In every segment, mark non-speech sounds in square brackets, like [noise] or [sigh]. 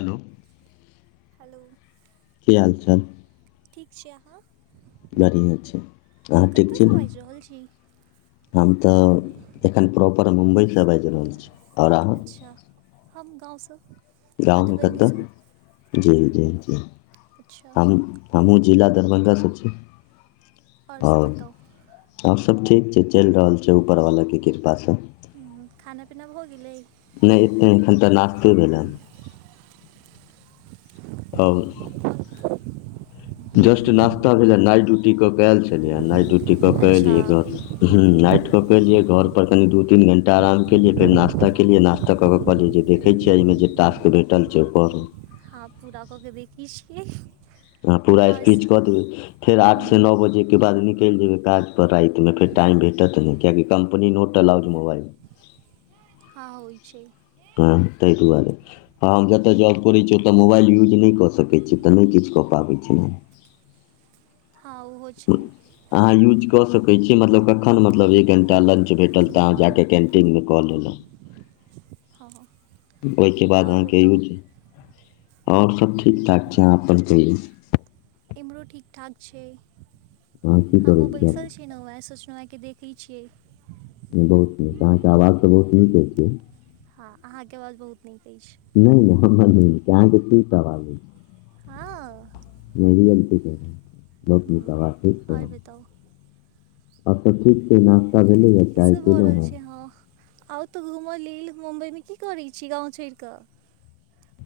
Hello [inaudible] hello की हाल चाल ठीक छी अहाँ बढ़िएँ छै अहु ठीक छी कतयसँ ने बाजि रहल छी हम तऽ एखन प्रॉपर मुम्बई सँ बाजि रहल छी और अहाँ अच्छा हम गाँव सँ गांम कतह जी जी जी अच्छा हम हमहु जिला दरभंगा सँ छी आओर सभ ओर बताउ ओर सभ ठीक छै चैल रहल छै ऊपरवलाके कृपासँ ह खाना पीना भऽ गेलै नहि एते एखन तऽ नाश्ते भेलै ओ जस्ट नास्ता भेलै नाट ड्यूटीऽ केऽ आयल छलियैँ नाइट ड्यूटी कऽ अच्छा एलियै घर हँ नाट केलियै घर पर कनि दू तीन घंटा आराम केलियै फेर नास्ता केलियै नास्ता तऽ कऽ कऽ कहलियै जे देखै छियै एहि में जे टास्क भेटल छै ओ पढू हँ पूरा कऽ के देखीस कि अहाँ पूरा स्पीच कऽ देबै फेर आठसँ हँ नओ बजेके बाद निकैल जेबै काज रातिमे फेर टाइमेटत नहि कियाकि कम्पनी नहि होटल आउज मोबाइलमे हँ होइ छै टोन तैय दुआरें हँ हम जतऽ जॉब करैत छी ओतऽ मोबाइल यूज नहि कऽ सकैत छी तऽ नहि किछु कऽ पाबै छी ने हँ ओहो छै अहाँ यूज कऽ सकै छी मतलब कखन मतलब एक घण्टा लंच भेटल तऽ अहाँ जाकऽ कैन्टीनमे कऽ हँ लेलहुँ ओहिके बाद आओर अहाँके बताउ यूज आओर सब ठीकठाक छै अहाँ अपन कहियौ इमरो ठीक ठाक छै अहाँ की हम करै छियै बैसल छी नु है सोचना है कि देख ली छियै नहि बहुत नीक अहाँ के आवाज तऽ बहुत नीक होइत छै हँ अहाँके आवाज बहुत नीक अछि नहि नहि हमरा नहि कहाँ के की हँ नहि गत बत हम्म, नतााबा ठीक त आओर बताउ और सभ ठीक छै नाश्ता भेलैए चाय केलहुँ हेँ ओ ह आउ तऽ घूमय लेल मुम्बइमे की करैत छी गाँव छोड़ कऽ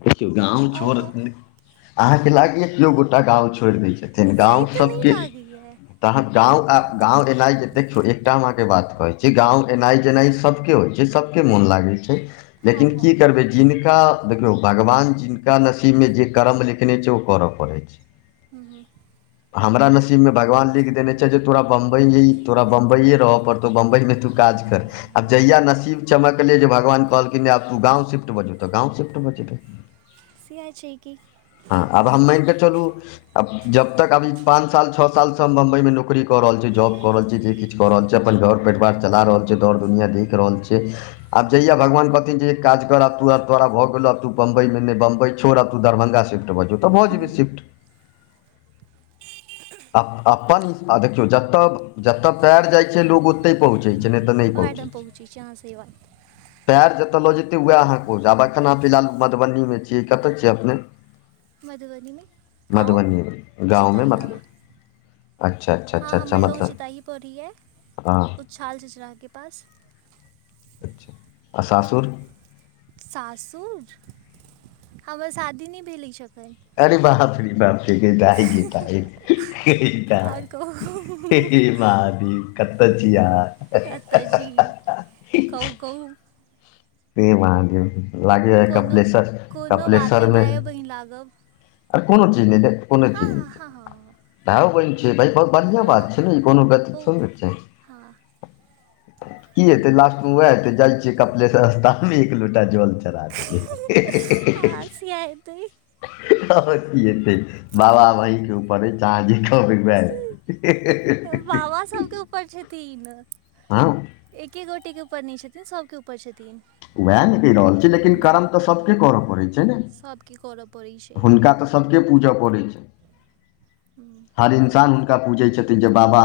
देखियौ गांव आउ छोड़ गाँव अहाँ के लागय केहो गोटा गांव छोड़ दऽ छै छथिन से गाँव तऽ नहि सबके लागैए तऽ अहाँ गाँव गाँ एनाइ जे देखियौ एकटा हम अहाँ के बात कहैत छी गाँ एनाइ जेनाइ सभ के होइ छै सभ के मोन लागै छै हँ लेकिन हँ की करबै जिनका देखियौ भगवान जिन का नसीब में जे कर्म लिखने छै ओ करऽ पड़ैत छै हँ हँ हमरा नसीब में भगवान लिख देने छै जे तोरा बंबई तोरा बंबई ये रह परतो तो बंबई में काज कर आब जहिया नसीब चमकलै जे भगवान कहलखिन आब तू गांव शिफ्ट भऽ जो तऽ गांव शिफ्ट भऽ जैबै सी आइच की हँ आब हम मान केे चलूब जब तक अभी पान पच साल छओ सालसँ हम बम्बइमे नौकरी कऽ रहल छी जॉब कऽ रहल छी जे किछु कऽ रहल छी अपन घर परिवार चला रहल छी र दुनिया देख रहल छै आब जहिया भगवान कहथिन जे काज कर तो तोरा भऽ गेल तू बम्बई मे बम्बई छोर आब तु दरभंगा शिफ्त भ जो ते भ जबे शिफ्त अप् अपन देखियौ जतय जतय पैर जाई छै लोक तै पहुँचै छै नहि तऽ नहि पहुँचै ओएहठाम छै छी अहाँ सही बात पैड़ जते लऽ जेते वएह को आब खाना पिलालू मधुबनीमे छियै कतय छियै अपने मधुबनीमे गाँव मधुबनीमे चित गाँवमे आई हँ मतलब अच्छा अच्छा हँ अच्छा अच्छा हमर मतलब गाँव ताहि पोडीहल है हँ उछाल झचरा के पास अच्छा आऽ सासुर सासुर हमर शादी नहि भेल अछी एखन अरे बाप रे बापरी जाहि एका एक आओर कहैत कहू हेथ महाद्विप करै छि अहाँ क्या तऽ जी कहू कहू हे महादेव लागै ऐ कोनो कपिलेश्वर कोनो बात कपिलेश्वर नहि में भाय बहिन लागब आ कोनो चीज नहि देख कोनो हँ चीज हँ नहि हँ हँ हँ ता ब छै भ बढ़िआँ बात छै ने ई कोनो गति बहुत थोड़ी छै हँ की हेतै लास्ट में वोहा हेतै जाई छियै कपालेश्वर रस्तामे एक लोटा जल चढ़ा दैले आर से आयतै आर की हेते बाबा भइके आब अहाँ जे कहबैए सेह हैतै ह सबके सुतल छथीन हाँ एके गोटे के ऊपर नहि छथिन सब के ऊपर छथिन उएह नहि कहि रहल छी लेकिन हूँ हूँ कर्म तऽ सभके करऽ पड़ैत छै ने सभके करऽ पड़ैत छै हुनका तऽ सभके पूजा पड़ैत छै हुं हर इन्सान हुनका पूछै छथिन जे बाबा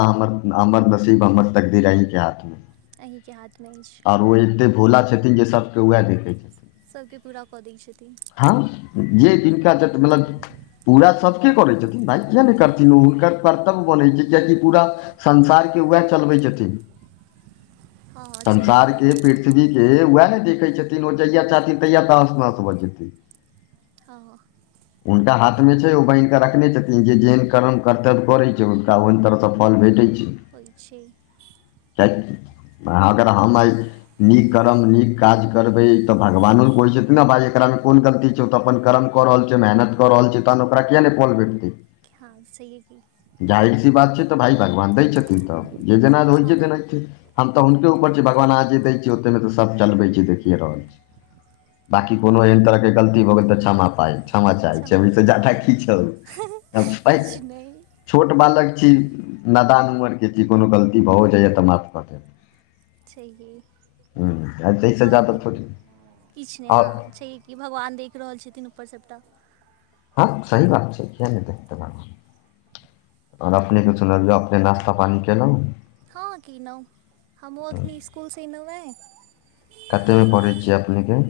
हमर सी महम्मद तकदीरा ह के हाथमे अहीँके हाथमे अछि और एते भोला छै छथिन जे सबके वएह देखै छै सभके पूरा कऽ दै छथिन हँ जे जिनका जट मतलब पूरा सभ के कोरैत छथिन भाय किएक नहि करथिन ओ हुनकर कर्तव्य बनहै छै किएकि पूरा संसार के उएह चलबै छथिन हँ हँ छैहे की संसारके प्रीति पृथ्वी के उएह ने देखै छथिन ओ जहिया चाहथिन तहिया तहश नहश भऽ जेतै ह ह हुनका हाथ में छै ओ बान्हि कऽ रखने छथिन जे जेहन कर्म करतै करै छै ओ तऽ ओहन तरहसँ फल भेटै छै होइ छै च अगर हम आइ नीक अगर हम नीक काज करबै तऽ भगवानो कहै छथिन ने भाई एकरा में कोन गलती छै ओ तऽ अपन करम कऽ रहल छै मेहनत कऽ रहल छै तहन ओकरा किया नहि पोल भेटतै हाँ सहिए की जहिर सी बात छै तऽ भाय भगवान दै छथिन तऽ जे जेना होइ हँ जे हँ देनाइथिन हम तऽ हुनके ऊपर छी भगवान आजी दै छीयै ओते तऽ सब चलबै छी देखिए रहल छी बाँकी कोनो एहन तरहके गलती भ गेल तऽ क्षमा पाइ छै समाचार क्षमा तऽ पड़य ज्यादा हँ हँ की छे किछु नहि छोट बालक छी नदान उमर के छी कोनो गलती भऽ जाइए तऽ माफ कऽ देब छैए की हूँ ताहिसँ और जादा कहिओ थोड़ी किछ नहि आओर हँ कि भगवान देख रहल छथिन ऊपर सभटा हाँ सही बात छै किए नहि देखते बा और अपने के सुनबवियौ अपने नास्ता पानी केलहुँ हँ की नहि हमहुँ अखनी इसकूल सीनमे कतेकमे पढ़ै छिय अपने के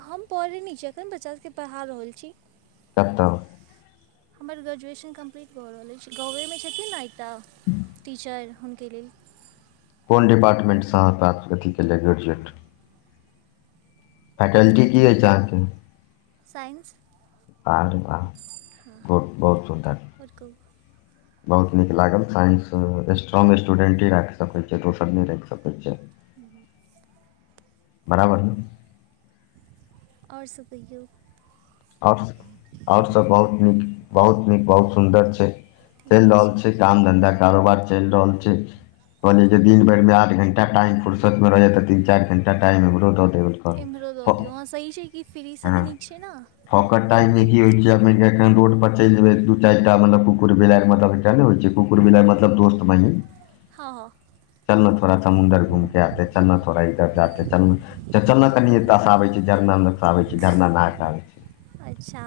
हम पौरिणी छी जखन बच्चा सबके पढ़ा रहल छी कतैय हमर ग्रेजुएशन कम्प्लीट भऽ रहल अछि गाँवेमे छथिन ने एकटा टीचर हुनके लेल कोन डिपार्टमेन्टसँ अहाँ प्राप्त अथी केलल गेजुएट फैकल्टी की अछि अहाँके साइन्स प बहुत बहुत सुन्दर आओर कहू बहुत नीक लागल साइंस स्ट्रोंग स्टूडेंटेी राखि सकै छै दोसर नहि राखि सकै छै ब बराबर ओर सब कहियौ आर्ट्स आर्ट्स सब बहुत नीक बहुत नीक बहुत सुन्दर छै चलि रहल छै काम धन्धा कारोबार चलि रहल छै कहली जे दिन भरि मे आठ घंटा टाइम फुर्सत में रहैय तीन चारि घंटा टाइम हमरो दऽ देेल इम्हरो दऽ दियौ सही छै कि फ्री से तऽ नीक छै ने फक टाइम मे की होइ छैन रोड पर चलि जेबै दू चारिटातलब कुकुर बेला मतलब ने होइ छै कुकुर मिला मतलब दोस्त महीन हँ हँ चलना ड़ा समुन्दर घूमके आते चलना थोड़ा इधर जाते चलना चऽ चलना कनिए ततास आै छै झरना नुकसँ आबै छै झरना नाक आबै छै अच्छा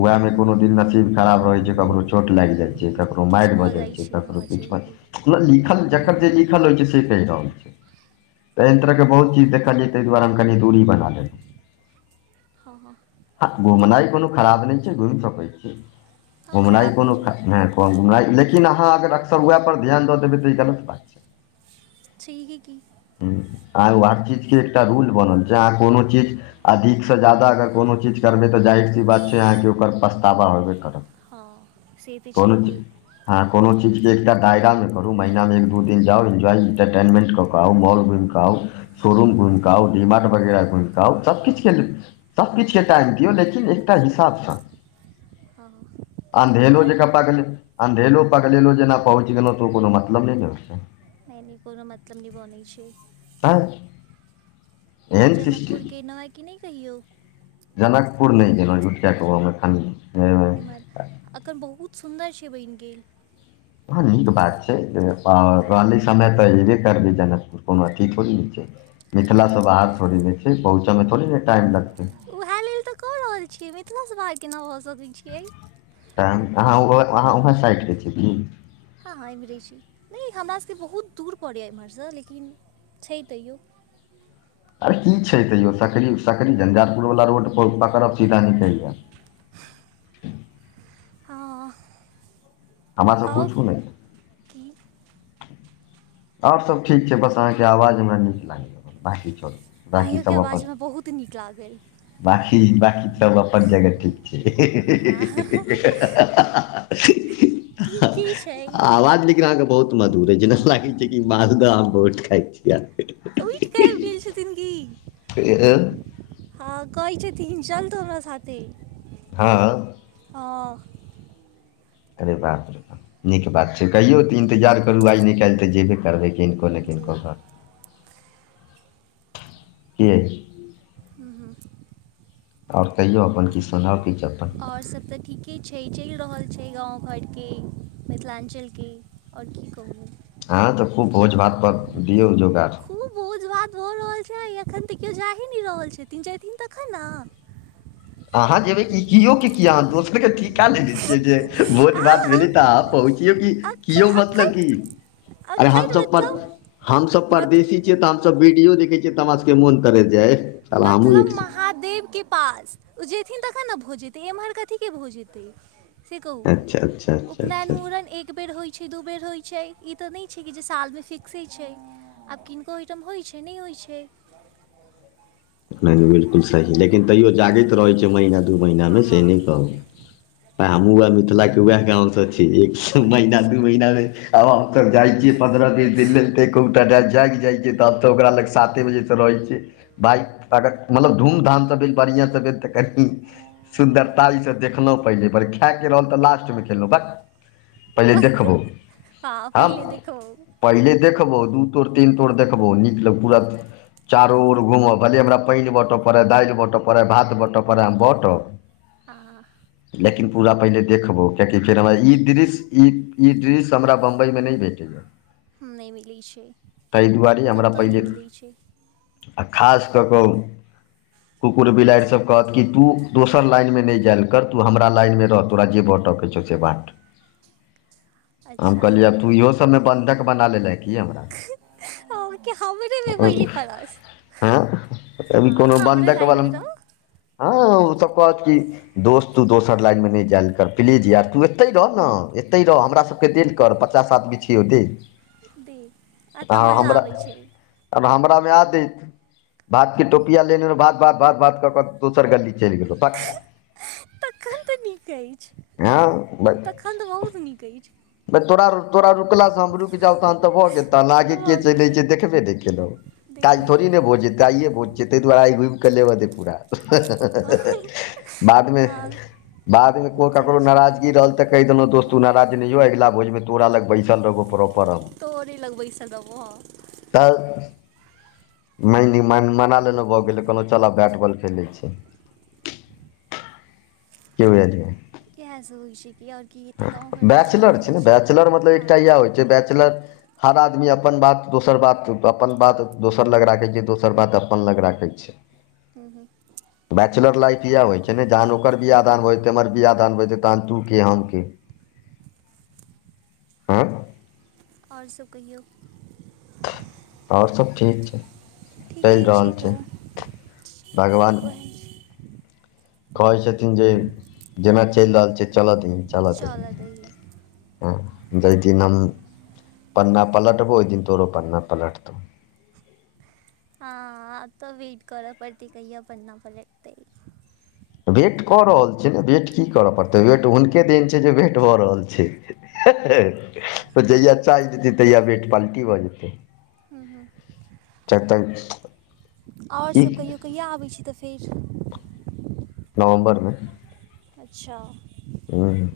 उएह में कोनो दिन नसीब खराब रहे छै ककरो चोट लागि जाय छै ककरो किछु मारि भऽ जाइ छै ककरो हँ छै किछु ब कि छै लिखल जकर जे लिखल होइ छै, से कहि रहल छै। ओहि तरहके बहुत चीज देखलियै, ताहि दुआरे हम कनी दूरी बना लेब। हाँ हाँ हँ, घुमनाइ कोनो खराब नहि छै, घुमि सकैत छी। हँ घुमनाइ खराब कोनो नहि छै कहलहुँ हमरा, लेकिन अहाँ अगर अक्सर ओहिपर ध्यान दऽ देबै तऽ ई गलत बात छै। छैए की? हां आ ओ हर चीजके एकटा रूल बनल छै, अहाँ कोनो चीज अधिकसँ ज्यादा अगर कोनो चीज करबै तऽ जाहिर सी बात छै, अहाँके ओकर पछतावा होबे करत। हँ, से तऽ कोनो छैहिए। हँ, कोनो चीजके एकटा दायरा ने, कर महिना मे एक दू दिन जाउ, एन्जॉय इंटरटेनमेन्ट कऽ कऽ आउ, मॉल घूमि कऽ। घूम, शोरूम घूमि कऽ, डीमार्ट वगैरह घूमि आउ, सभ किछुके लेल, सभ किछुके टाइम। तऽ देखहिन, एकटा जे साफ साफ हँ हँ अन्हेरो आओर जेना। अन्हेरो पकड़ि लेलहुँ जेना, पहुँच गेलहुँ तऽ ओ कोनो मतलब नहि ने होइ छै। नहि नहि, कोनो मतलब नहि होइ छै। आय [unintelligible] आओर जनकपुर गेलहुँ कि नहि, कहियौ? जनकपुर नहि गेलहुँ, उठिया के गाममे? एम्हर अखन बहुत सुन्दर छै, बनि गेल। हँ, नीक बात छै, हँ रहले। समय तऽ अयबे करबै, जनकपुर कोनो अथी थोड़े छै। मिथिलासँ हँ। बाहर थोड़े ने छै, पहुँचऽमे थोड़े ने टाइम लगतै। उएह लेल तऽ कहलो। छियै, मिथिला सँ भागि कऽ नहि भऽ सकै छियै। तऽ अहाँ, अहाँ हँ उएह हँ साइडके छी की? हँ हँ, एम्हरे छी। नहि, हमरासभके बहुत दूर पड़ैए एम्हरसँ, लेकिन। छै, तैयो। आओर की छै, तैयो सकरी सकरी झंझारपुरवला रोड पकड़ब, सीधा निकलि जायब। हँ। हमरा से आउ पूछू नहि। की? आओर सभ ठीक छै, बस अहाँके आवाज हमरा नीक लागैए, बाँकी चल। अइयोके आवाज हमरा बहुत नीक लागल। बाकी सभ अपन जगह ठीक छै, हँ हि हि हा हा। ठीके छै आवाज नहि। अहाँके आवाज बहुत मधुर छै, जेना लागै छै कि मालदह आम बहुत खाइत छियै। पिटि कऽ आबि गेल छथिन गी। ह हँ, कहै छथिन, चल तू हमरा साथे। हाँ अऽ। हा। करै बाप, नीक बात छै। कहियो तऽ इन्तजार करू, आइ काल्हि तऽ जेबे करबै कनि। [unintelligible] कि जी याए? हू, हू। आओर कहियो अपन कि सुनल कि जे? आओर सभ तऽ ठीके छै, चलि रहल छै गाम घरके। मिथिलांचलके आओर की कहू। हँ तऽ खूब भोज भात पर दियौ जोगाड़। खूब भोज भात भऽ रहल छै, आ अखन तऽ केओ जा ही नहि रहल छथिन, जथिन तखन ने। अहाँ जेबै ई की, किए अहाँ दोसरके ठीका नहि दैत छियै जे भोज आ भात भेलै तऽ अहाँ हम पहुँचियौ कि? अख- किओ मतलब अखन कि अरे हम अखन सब पर मतलब हमस मत, परदेशी तऽ हम सब वीडियो देखे छियै तऽ हमरा सब के मोन तरश जाय मतलब महा देव के पास ओ जेयथिन तखन ने भो जेतै एम्हर कथीके भो जेतै से कहू अच्छा अच्छा अच्छा अच्छा उपनयनमूुरन एक एक बेर होइत छै दू बेर होइत छै ई तऽ नहि छै कि जे सालमे फिक्से छै आब किन को ओहिटम होइत छै नहि होइत छै ब [inaudible] नहि नहि बिलकुल सही लेकिन तैो जागैत रहै छै महीना दू हँ महीनामे से हँ नहि कहू आ हमहूँ वएह मिथिलाे उएह गाँव सँ छी एक स उएह महीना तऽ दू छथिन महीना में आब हम तऽ जाइ छियै पन्द्रह बीस दिन लेल तऽ एक गोटा जाागि जाइ छियै तब तऽ ओक लग साते बजेसँ रहै छियै बाइक अगर मतलब धूम धामसँ भेल बढ़िआँ सँ भेल तऽ कनि सुन्दरताइ सँ देखलहुँ पहिले पर खाय के रहल तऽ लास्ट में खेलहुँ ब प हम पहिले देख पहिले देखबौ दू तोड़ तीन तोर देखबौ नीक लग पूरा चारो ओर घूमब कहली हमरा पानि बटय पड़य दालि बँटय पड़ैय भात बँटय पड़ै हम बाँटब आ ह लेकिन पूरा पहिने देखबो कियकि फेर हमरा ई दृश्य ई ई दृश्य हमरा बं्बईमे नहि भेटल वोह [inaudible] नहि मिलैए छै हमरा कतउ नहि पहिले मिलैत छै आ खास कऽ कऽ कुकुर बिलाड़ि सब कहत कि तू दोसर लाइन में नहि जाइल कर तू हमरा लाइन में रह तोरा जे भँटक हम अच्छा कहलियै आब तू इहो सभमे बन्धक बना लेलह की हमरा हमबरेमे बहिली फरस हँ अभी हँ कोनो हमरे बन्धक बला लाइनमे तऽ हँ सब कहात किी दोस्त तू दोसर लाइनमे नहि जायल कर प्लीज यार तू एतहि रह ने एतहि रह हमरा सभ सबके तेल कर पचास आदमी छियऔ दे दे एतऽ अहाँ मजा आबै हमरा छै आब हमरा में आदेत भातके टोपिया लेनेहुँ भात भात भात भात कऽ कऽ दोसर गली चलि गेलहु पक तखन नीक अछि हँ ब अखन त बहुत नीक अछि तोरा तोरा रुकला स हम रु तहन तऽ भऽ गेल तह ले के भऽ चलित गेलै छै देखबे नहि केलहुँ काज देखबै थोड़ी ने बजत गायए बोज छै तहि दुआरे घुमिके लेब द पुरा नहि बाद में हँ बाद मे को ककरो सही छै नाराजगी रहल तऽ कहिेलहुँ दस्त त नाराज नहियो अगिल भोजमे तोरा लग बैसल रहोबो प्रो तोरे लग बैसल रहबा ह तऽ म मना लेलेहु भऽ गेल कहलहुँ चल बैट बॉल खेलै छी के भ आजबै इएह सब होइ छै कि आओर की हेतै गाँव घरके चलि बैचलर छै रहल ने बैचलर मतलब हँ एकटा इएह होइ छै बैचलर हर आदमी अपन बात दोसर बात अपन बात दोसर लग राखैत छै दोसर बात अपन लग राखैत छै [unintelligible] हू हू बैचलर लाइफ इएह होइ छै ने जान ओकर बिया दान होे हमर बियाह दान हो तहन तू के हम के हँ ओर सभ कहियौ और सभ ठीक छै चैल ठीके रहल छै तऽ भगवान उएह छै कहै छथिन जे जेना चैल रहल छै चल दही चल दही जे दिनम पन्ना पलटबो ओ दिन तोरो पन्ना पलट तो हाँ तऽ वेट करऽ पड़तै कहिया पन्ना नहि पलटतै वेट कऽ रहल छियै ने वेट की करय पड़तै वेट हुनके देिन छै जे वेट भऽ रहल छै त जहिआ चाइ ज तहिआ वेट पालटी भ जतै हँ हँ [unintelligible] और की सभ कहियो कहिया आबैत छी तऽ फेर नवम्बरमे अच्छा हममम